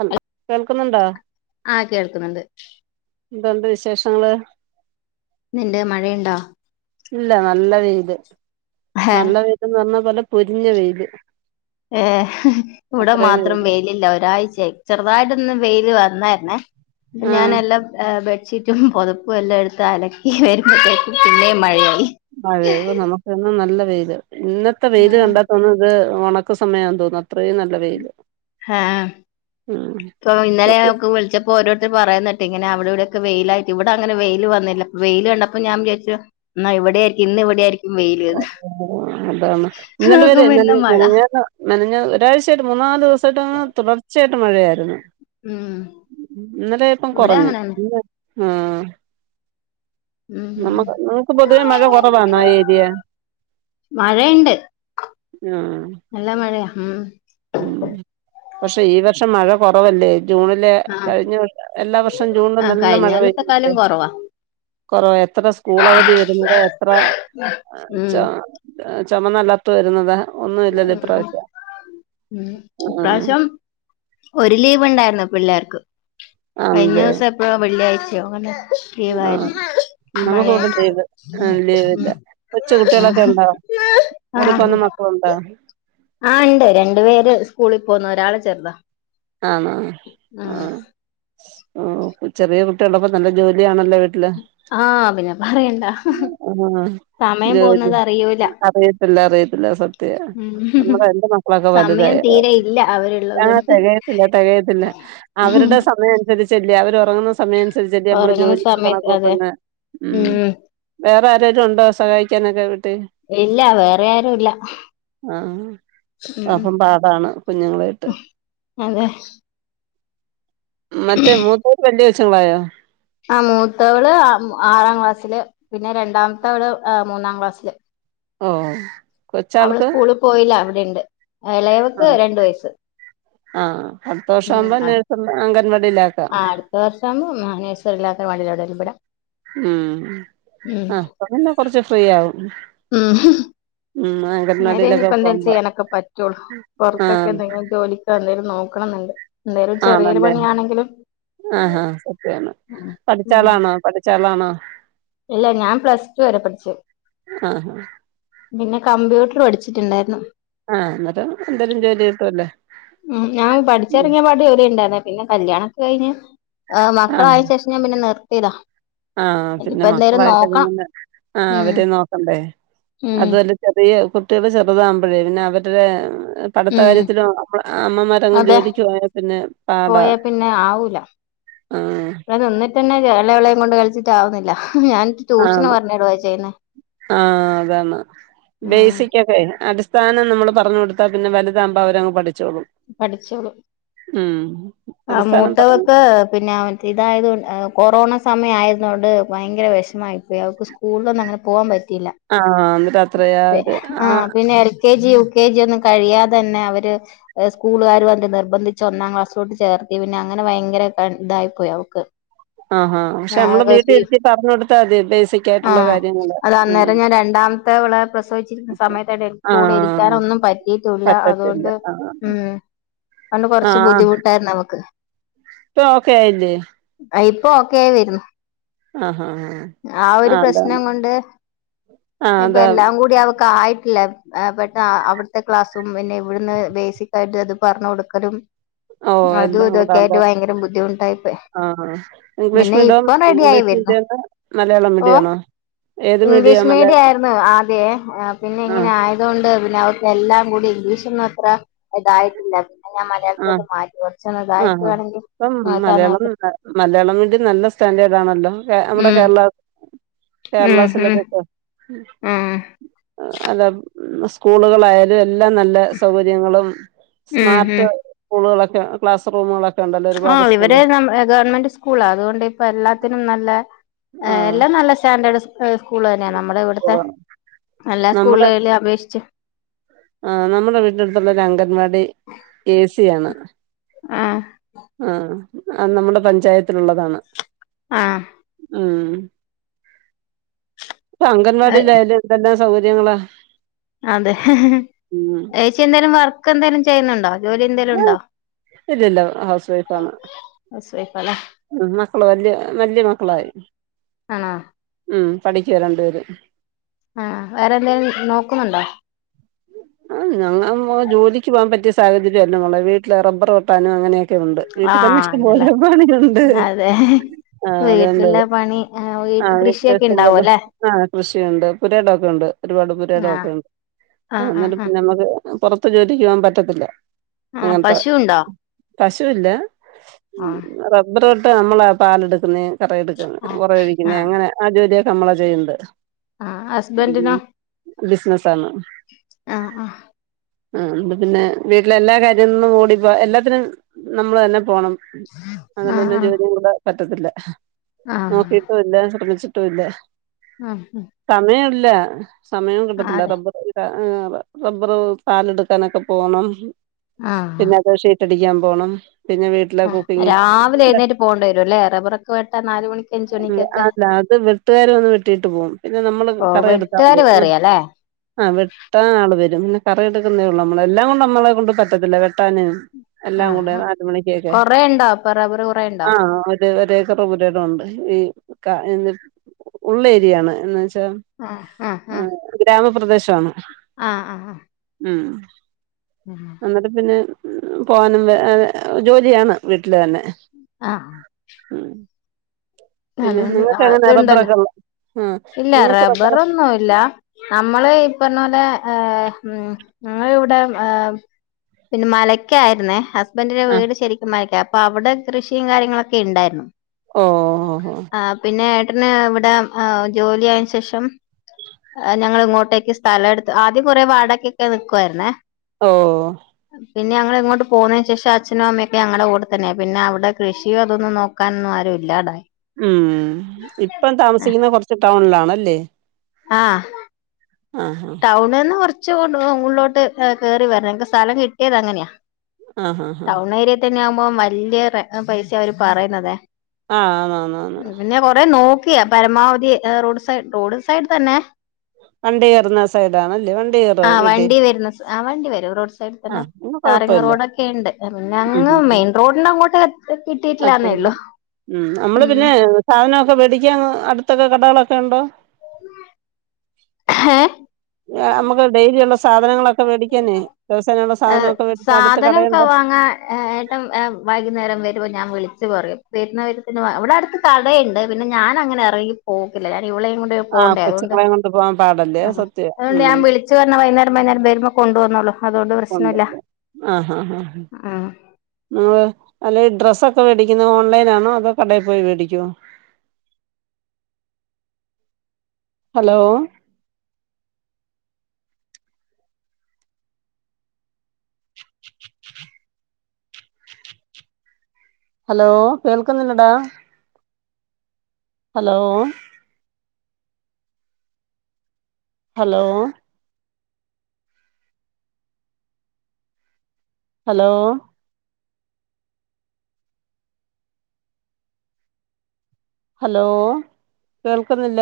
ഹൽ കേൾക്കുന്നുണ്ടോ ആഹ് കേൾക്ക്ന്ന്ണ്ട് ന്ത്‌ണ്ട് വിശേഷങ്ങള് ന്ന്ണ്ട് മഴയ്ണ്ടോ ഇല്ല നല്ല വെയില് ഹ നല്ല വെയ്ൽന്ന് പറഞ്ഞ നല്ല പൊരിഞ്ഞ വെയില് ഏഹ് ഇവിടെ അത്രയും വെയില് മാത്രം വെയിലില്ല ഒരാഴ്ച ആയി ചെറുതായിട്ടൊന്ന് വെയില് വന്നാരുന്നേ അപ്പ ആഹ് ഞാനെല്ലാം ഏഹ് വെ ചുറ്റും പുതപ്പും എല്ലാം എടുത്ത് അലക്കി വരുമ്പോഴത്തേക്കും പിന്നേ മഴയായി അതെ നമുകെന്നും നല്ല വെയിയില് ഇന്നത്തെ വെയില് ആഹ് കണ്ടാതോന്നും ഇത് ഉണക്ക സമയ തോന്നുന്നു അത്രയും നല്ല വെയില് ആഹ് ആഹ് മ്മ് ഇപ്പൊ ഇന്നലെ ഞ ഓക്ക് വിളിച്ച ഇപ്പോ ഓരോർത്തര് പറയന്നട്ടഇങ്ങനെ അവിടെക്കെ വെയിലായിട്ട് ഇവിടെ അങ്ങനെ വെയിൽ വന്നില്ല വെയില് കണ്ടപ്പോ ഞാൻ വിചാര്ച്ചു ന്നാ ഇവടെക്കെ ഇന്ന് ഇവിടേക്കും ഓ അതാണ് ഇന്നലെ നോക്കുമ്പോ വരെഞാന് ഇന്ന് മഴ മെനഞ്ഞാന്ന് മെനഞ്ഞ ഒരാഴ്ച ആയിട്ട് മൂന്നാല് ദിവസായിട്ട്ന്ന് തുടർച്ച ആയിട്ട് മഴ ആയിരുന്നു ഉം ഇന്നലെ ഇപ്പം ഇവിടെ കുറഞ്ഞ് അങ്ങനെന്നെ ആഹ് ഉം നമ്മക്ക് നമുക്ക് പൊതുവേ മഴ കുറവാണോ ഈ ഏരിയ മഴയുണ്ട് ആഹ് നല്ല മഴയാ ഉം പക്ഷെ ഈ വർഷം മഴ കുറവല്ലേ ജൂണിലെ ആഹ് കഴിഞ്ഞ വർ എല്ലാ വർഷം ജൂൺല് ആഹ് നല്ല കഴിഞ്ഞ മഴ കൊല്ലത്തെക്കാലും പെയുന്നല്ലേ കൊറവാ കൊറണ എത്ര സ്കൂൾ അവധി വരുന്നത് ലേ എത്ര ച ഉം ചുമന്നല്ലാത്ത വരുന്നത് ഒന്നും ഇല്ലല്ലോ ഇപ്രാവശ്യം ആഹ് ഇപാവശ്യം ഒരു ലീവ് ഇണ്ടാരുന്ന് പിള്ളേർക്ക് കഴിഞ്ഞ ആണല്ലേ ദിവസം എപ്പോഴ വെള്ളിയാഴ്ചയോ അങ്ങനെ ലീവായിരുന്നു നമുക്ഇവടെ മഴയായിട്ട് ലീവ് ആഹ് ലീവ്ഇല്ല ഉം കൊച്ച കുട്ടിളൊക്കെ ആഹ് ഇണ്ടോ സ്കൂളി ആഹ് പോന്ന മക്കളുണ്ടോ ആഹ് ഇണ്ട് രണ്ടു പേര് സ്കൂളിൽ പോന്ന ഒരാള് ചെറുതാ ആഹ് ഉം ആഹ് ആഹ് ചെറിയ കുട്ടികളപ്പോ നല്ല ജോലി ആണല്ലോ ആഹ്പിന്നെ പറയണ്ട ആഹ് സമയം ജോലി പോകുന്നത് അറിയൂല അറിയത്തില്ല അറിയത്തില്ല സത്യ ഉം നമ്മള എന്റെ മക്ക വക വലുത സമയം തീരെ ഇല്ല അവരുള്ളത് ആഹ് കൊണ്ട് തെകയതി തികയത്തില്ല അവരുടെ സമയം അനുസരിച്ചല്ല അവർ ഉറങ്ങുന്ന സം സമയമനുസരിച്ചിട്ട് നമ്മള് ഉറങ്ങുന്ന ജോലി സമയത്ത് അതെ കണകൊറത്തന്ന് ഉ ഉം വേറെ ആരേലും ഉണ്ടോ സഹായിക്കാനൊക്കെ വിട്ടി ഇല്ല വേറെ ആരും ഇല്ല ഉം ആഹ്അപ്പം പാടാണ് കുഞ്ഞുങ്ങളായിട്ട് അതെ ന്നിട്ട് മൂത്തോൽ വല്യ കൊച്ച്ങ്ങളായോ? ആ മൂത്തവള് ആറാം ക്ലാസ്സില് പിന്നെ രണ്ടാമത്തെവള് മൂന്നാം ക്ലാസ്സില് ഓ അവള് സ്കൂളിൽ പോയില്ല ഇവടണ്ട് എളയവക്ക് ആഹ് രണ്ടവയസ്സ് ഉം അ ഒന്ന് അംഗൻവാടിയില ആ അടുത്ത വർഷമാവുമ്പോ ആ നഴ്സറില്ലാക്കാൻ വേണ്ടിട്ടാ ഇവിടെ ഉം അപ്പൊപിന്നെ കൊറച്ച് ഫ്രീ ആവും ഊ ഹും ഉം അന്നേര അംഗൻവാടിയിലൊക്കെ ഇനിയിപ്പ എന്തേലും പോകുമ്പോ ചെയ്യാനൊക്കെ പറ്റുള്ളൂ പൊറത്തൊക്കെ ആഹ് എന്തെങ്കിലും ജോലി എന്തേലും നോക്കണന്നുണ്ട് എന്തേലും ആ ചെറിയൊരു നല്ലന്നെ പണിയാണെങ്കിലും ആ ആ സത്യാണ് ഉം പഠിച്ചആളാണോ പഠി ച്ചാളാണോ? ഇല്ല ഞാൻ പ്ലസ് ടു വരെ പഠിച്ചു ആഹാ പിന്നെ കമ്പ്യൂട്ടർ പഠിച്ചിട്ടുണ്ടായിരുന്നു ആ ന്നിട്ട് എന്തേലും ജോലി കിട്ടുമല്ലേ? ഉം ഞാൻ പഠിച്ചിറങ്ങിയ പാട് ജോലി ഉണ്ടായിരുന്ന പിന്നെ കല്യാണം ഒക്കെ കഴിഞ്ഞ് മക്കളായ ശേഷം ഞാൻ പിന്നെ നിർത്തിയത ആ പിന്നെ മക്കളായിട്ട് പിന്നൊന്ന് ആ ഉം അവരെ നോക്കണ്ടേ ഉം അതൊരു ചെറിയ കുട്ടികള് ചെറുതാകുമ്പോഴേ പിന്നെ അവരുടെ പഠിത്ത ഉം കാര്യത്തിലും അമ്മമാരങ്ങ് അതെ ജോലിക്ക് പോയാ പിന്നെ പാടാ പോയാ പിന്നെ ആവൂല ഉം പിന്നെ എളയവളേം കൊണ്ട് കളിച്ചിട്ടാവുന്നില്ല ഞാൻ ട്യൂഷന് ആന്ന് പറഞ്ഞിടുവാ ചെയ്യുന്നേ ആ അതാണ് ഉം ബേസിക് പ്പെ അടിസ്ഥാനം നമ്മള് പറഞ്ഞ് കൊടുത്താപിന്നെ വലുതാകുമ്പൊ അവരങ്ങ് പഠിച്ചോളും പഠിച്ചോളും ഉം ആ അടിസ്ഥാനം പറഞ്ഞു മൂത്തവൊക്കെ പിന്നെ അവ ഇതായത് കൊ കൊറോണ സമയം ആയതുകൊണ്ട് ഭയങ്കര വിഷമായിപ്പോയി അവക്ക് സ്കൂളിലൊന്നും അങ്ങനെ പോകാൻ പറ്റിയില്ല ആ ന്നിട്ട് അത്രയാ ഒരു ആ ആഹ് പിന്നെ L K G U K G ഒന്നും കഴിയാതെന്നെ അവര് സ്കൂളുകാരി വന്ന് നിർബന്ധിച്ച് ഒന്നാം ക്ലാസ് കൊണ്ട് ചേർത്തി പിന്നെ അങ്ങനെ ഭയങ്കര ഇതായി പോയി അവക്ക് ആഹാ പക്ഷെ ആ നമ്മള് അതൊക്കെ ഫീ വീട്ടിലിരുത്തി പറഞ്ഞു കൊടുത്താ മതി ബേസിക് ആ ആയിട്ടുള്ള കാര്യങ്ങള്. അത് ഉം അന്നേരം ഞാൻ രണ്ടാം മത്തവളെ പ്രസവിച്ചിരിക്കുന്ന സമയത്തായിട്ട് കൂടെ ആഹ് ഇരിക്കാനൊന്നും പറ്റിയിട്ടൂല്ല പറ്റത്തില്ല അതുകൊണ്ട് ആഹ് ഉം അത്കൊണ്ട് ആ ആ കുറച്ച് ബുദ്ധിമു ട്ടാരുന്നു അവക്ക് ഇപ്പൊ ഓക്കെ ആയില്ലേ ഇപ്പ ഓക്കെ ആയി വരുന്നു ആഹ് ആഹ് ആഹ് ആ ഒരു പ്രശ്നം കൊണ്ട് ആ ഇപ്പ അതാ എല്ലാം കൂടി അവക്ക് ആയിട്ടില്ല ആ പെട്ട അവിടുത്തെ ക്ലാസ്സും പിന്നെ ഇവിടുന്ന് ബേസിക് ആയിട്ട് അത് പറഞ്ഞു കൊടുക്കലും ഓ അതും എല്ലാം ഇതൊക്കെ ആയിട്ട് കൂടാവുമ്പോ ഭയങ്കര ബുദ്ധിമുട്ടായിപ്പോയി ആ ഇംഗ്ലീഷ് പിന്നെ ഇപ്പം മീഡിയം റെഡി ആയി വരുന്നു [unintelligible] മലയാളം ഓ മീഡിയം ആണോ ഏത് ഇംഗ്ലീഷ് മലയാ മീഡിയ ആയിരുന്നു ആദ്യ പിന്നെ ആഹ് ഇങ്ങനെ ആയ തുകൊണ്ട് പിന്നെ അവക്ക് എല്ലാം കൂടി ഇംഗ്ലീഷൊന്നും അത്ര ഇതായിട്ടില്ല പിന്നെ ഞാൻ മലയാളം ആഹ് ഇതൊക്ക മാറ്റി കുറച്ചു ഒന്ന് ആഹ് ഇതായിട്ടവാണെങ്കിൽ ഇപ്പം മലയാളം മലയാളം വേണ്ട നല്ല സ്റ്റാൻഡേർഡ് ആണല്ലോ നമ്മുടെ ഉം കേരളം കേരള ഉം ഉം സിലബസ ഉം അല്ലെ ഉ സ്കൂളുകളായാലും എല്ലാ നല്ല സൗകര്യങ്ങളും ഉം സ്മാർട്ട് ഉം സ്കൂളുകളൊക്കെ ക്ലാസ് റൂമുകളൊക്കെ ഉണ്ടല്ലോ ആ ഒരുപാട് ഇവര് സ്കൂള് ഗവൺമെന്റ് സ്കൂള് അതുകൊണ്ട് ഇപ്പ എല്ലാത്തിനും നല്ല ആഹ് എല്ലാം നല്ല സ്റ്റാൻഡേർഡ് സ്കൂള് തന്നെയാണ് നമ്മുടെ ഇവിടുത്തെ എല്ലാ സ്കൂളുകളിലും അപേക്ഷിച്ച് ആ നമ്മുടെ വീട്ടിനടുത്തുള്ള ഒരു അംഗൻവാടി എ സി ആണ് ആ ആ ആ നമ്മുടെ പഞ്ചായത്തിലുള്ളതാണ് ആ ഉം ഇപ്പൊ അംഗൻവാടിയിലായാലും എന്തെല്ലാം സൗകര്യങ്ങളാ അതെ ഉം ചേച്ചി എന്താലും വർക്ക് എന്തേലും ചെയ്യുന്നുണ്ടോ ജോലി എന്തേലും ഉണ്ടോ ഇല്ലില്ല ഹൗസ് ഹൗസ് വൈഫ് അല്ലേ ഉ മക്കള് വല്യ വല്യ മക്കളായി ആണോ ഉ പഠിക്കുവാ രണ്ടു പേര് ആ വേറെന്തെലും നോക്കുന്നുണ്ടോ ആഹ് ഞങ്ങ ജോലിക്ക് പോവാൻ പറ്റിയ സാഹചര്യല്ല മോളെ വീട്ടില് റബ്ബർ വെട്ടാനും അങ്ങനെക്കെ ഒക്കെ ഉണ്ട് വീട്ടിൽ തന്നെ ആഹ് ഉണ്ടല്ലേ ഇഷ്ടംപോല പണിയുണ്ട് അതെ ആ അതണ്ട് വീട്ടിലെ പണി ആ വീട്ട് കൃഷിയൊക്കെ വീട്ടിലിഷ്ടം ഉണ്ടാവും പോലെ അല്ലെ ആ കൃഷിയുണ്ട് പുരിടൊക്കെണ്ട് ഒരു പാട് ആഹ് പുരയിടൊക്കെ ഉണ്ട് അഹ് ആഹ് ആഹ് എന്നിട്ട് ആഹ് പിന്ന നമ്മക്ക് പോറത്ത് ജോലിക്ക് പോകാൻ പറ്റത്തില്ല ആഹ് അങ്ങനത്തെ പശു ഉണ്ടോ പശുഇല്ല ആഹ് റബ്ബർ വെട്ട് നമ്മള് പാലെടുക്കുന്ന കറ എടുക്കുന്നേ ഉറഒഴിക്കുന്ന ആഹ് അങ്ങനെ ആ ജോലിയൊക്കെ നമ്മളാ ആഹ് ചെയ്യണ്ട്ഉം ഹസ്ബൻഡിനോ ബിസിനസ ആണ് ആഹ് ആഹ് ആഹ് അപ്പ പിന്നെ വീട്ടിലെ എല്ലാ കാര്യങ്ങളന്നും ഓടിപ്പോ എല്ലാത്തിനും നമ്മള് തന്നെ പോണം അങ്ങനെ തന്നെ ആഹ് ജോലി കൂടെ പറ്റത്തില്ല ആഹ് ആഹ് നോക്കിട്ടും ഇല്ല ശ്രമിച്ചിട്ടും ഇല്ല അഹ് ഹും സമയംല്ല സമയോം കിട്ടത്തില്ല അതെ റബ്ബർ ആഹ് റബ്ബർ പാലെടുക്കാനൊക്കെ പോണം ആഹ് പിന്നെ അത് ഷി റ്റടിക്കാൻ പോണം പിന്നെ വീട് രാവിലെ എഴുന്നേറ്റ് പോകേണ്ടേരും അല്ലേ റബ്ബർ വെട്ടാൻ നാല് മണിക്ക് അഞ്ച് മണിക്കൊക്കെ അല്ല അത് വെട്ടുകാര് വന്ന് വെട്ടിട്ട് പോകും പിന്നെ നമ്മള് ഓ കറ എടുത്താൽ മതി വെട്ടുകാര് വേറെയാല്ലേ ആഹ് വെട്ടാ ആള് വരും പിന്നെ കറ എടുക്കുന്നേ ഉള്ളൂ നമ്മളെല്ലാം കൊണ്ട് നമ്മളെ കൊണ്ട് പറ്റത്തില്ല വെട്ടാന് എല്ലാം കൂടെ ആഹ് ആഹ് നാല് മണിക്കൊക്കെ കൊറേ ഉണ്ടോ അപ്പൊ റബ്ബർ കൊറേ ഉണ്ടോ ആഹ് ഒര് ഒരെഏക്കറ പുരയിടമുണ്ട് ഈ ഉള്ളേഏരിയയാണ് എന്ന് വെച്ചാ ആഹ് ആഹ് ആഹ് ഗ്രാമപ്രദേശണ് ആഹ് ആഹ് ആഹ് ഉം ഉം എന്നിട്ട് പിന്നെ പോകാനും വ ജോലിയാണ് വീട്ടില് തന്നെ ആഹ് ഉം പിന്നെ അതൊണ്ട് നിങ്ങൾക്ക് എങ്ങനെ അത്ണ്ടല്ലോ റബ്ബറൊക്കെ ഉള്ള ആഹ് ഇല്ല നിങ്ങൾക്ക് റബ്ബർ റബ്ബറൊന്നുംഇ ല്ല നമ്മള് ഇപ്പറഞ്ഞ പോലെ ഏ ഉം ഞങ്ങളെ ഇവിടെ പിന്നെ മലക്കായിരുന്നേ ഹസ്ബന്റിന്റെ ആഹ് വീട് ശരിക്കും മലക്ക അപ്പൊ അവിടെ കൃഷിയും കാര്യങ്ങളൊക്കെ ഇണ്ടായിരുന്നു ഓഹ് ഓഹ് ഒഹ് ആ പിന്നെ ഏട്ടന് ഇവിടെഏ ജോലിയതിന് ശേഷം ഞങ്ങൾ ഇങ്ങോട്ടേക്ക് സ്ഥല എടുത്തു ആദ്യം കുറെ വാടകക്കൊക്കെ നൽക്കുവായിരുന്നേ ഓഹ് പിന്നെ ഞങ്ങള് ഇങ്ങോട്ട് പോതിനന് ശേഷം അച്ചനും അമ്മൊക്കെ ഞങ്ങളടെ കൂടെ തന്നെ പിന്നെ അവടെ കൃഷിയോ അതൊന്ന് നോക്ക ക്കാനൊന്നും ആരു ഇല്ലാതായി ഉം ഇപ്പം താമസിക്കുന്ന കോറച്ച് ടൗണിലാണല്ലേ ആഹ് ആഹ ആഹ് ടൗണിന്ന് കോറച് ഉള്ളോട്ട്കേറി വരണം ഞങ്ങക്ക് സ്ഥലം കിട്ടിയത് അങ്ങനെയാ ആഹ് ആഹ് ആഹ് ആഹ് ടൗൺ ഏരിയ തന്നെ ആകുമ്പോം വല്യ പൈസ അവര് പറയിന്നത് ആഹ് ആന്ന് ആന്ന് ആന്ന് പിന്നെ കൊറെ നോക്കിയ പരമാവധി റോഡ് സൈഡ് റോഡ് സൈഡ് തന്നെ വ ണ്ടി കേറ്ന്ന സൈഡാണല്ലേ വണ്ടി കേർ ആ വണ്ടി വരുന്ന ആ വണ്ടി വരും റോഡ്സൈ സൈഡിതന്നെ ആഹ് എന്നാ ട്ടാറിങ് കൊഴപ്പല്ല റോഡൊക്കെ ഇണ്ട് പിന്നെ ഉം അങ്ങ് ഉം മെയിൻ റോഡിന്റെ അങ്ങോട്ട്എത് കിട്ടിയിട്ടില്ലാ കുഴപ്പല്ല എന്നെഉള്ളു ഉം നമ്മള് പിന്നെ സാധനമൊക്കെ മേടിക്കാൻ അടുത്തൊക്കെ കടകളൊക്കെ ഉണ്ടോ നമുക്ക് ഡെയിലി ഉള്ള സാധനങ്ങളൊക്കെ വേടിക്കാന് ദിവസേനുള്ള സാധനൊക്കെ വേടിക്കാൻ അടുത്ത് കടയുണ്ടോ ഏട്ടം വൈകുന്നേരം വരുമ്പോ ഞാൻ വിളിച്ചു പറയും [unintelligible] അവിടെ അടുത്ത് കടയുണ്ട് പിന്നെ ഞാന് അങ്ങനെ ഇറങ്ങി പോക്കില്ല ഞാൻ ഇവളേയും കൊണ്ട് പോണ്ടേ അതുകൊണ്ട് ആ പോവാൻ പാടല്ലേ സത്യ അതുകൊണ്ട് ഉം ഞാൻ വിളിച്ചു പറഞ്ഞ വൈകുന്നേരം വൈകുന്നേരം വരുമ്പോ കൊണ്ടുവന്നോളൂ അതുകൊണ്ട് പ്രശ്നമില്ല ഉണ്ടല്ലേ ആഹഹഹഹ് ഉം നിങ്ങള് അല്ലെ ഡ്രസ്സൊക്കെ മേടിക്കുന്നത് ഓൺലൈനാണോ അതോ കടയിൽ പോയി മേടിക്കോ ഹലോ ഹലോ കേൾക്കുന്നുണ്ടടാ ഹലോ ഹലോ ഹലോ ഹലോ കേൾക്കുന്നില്ല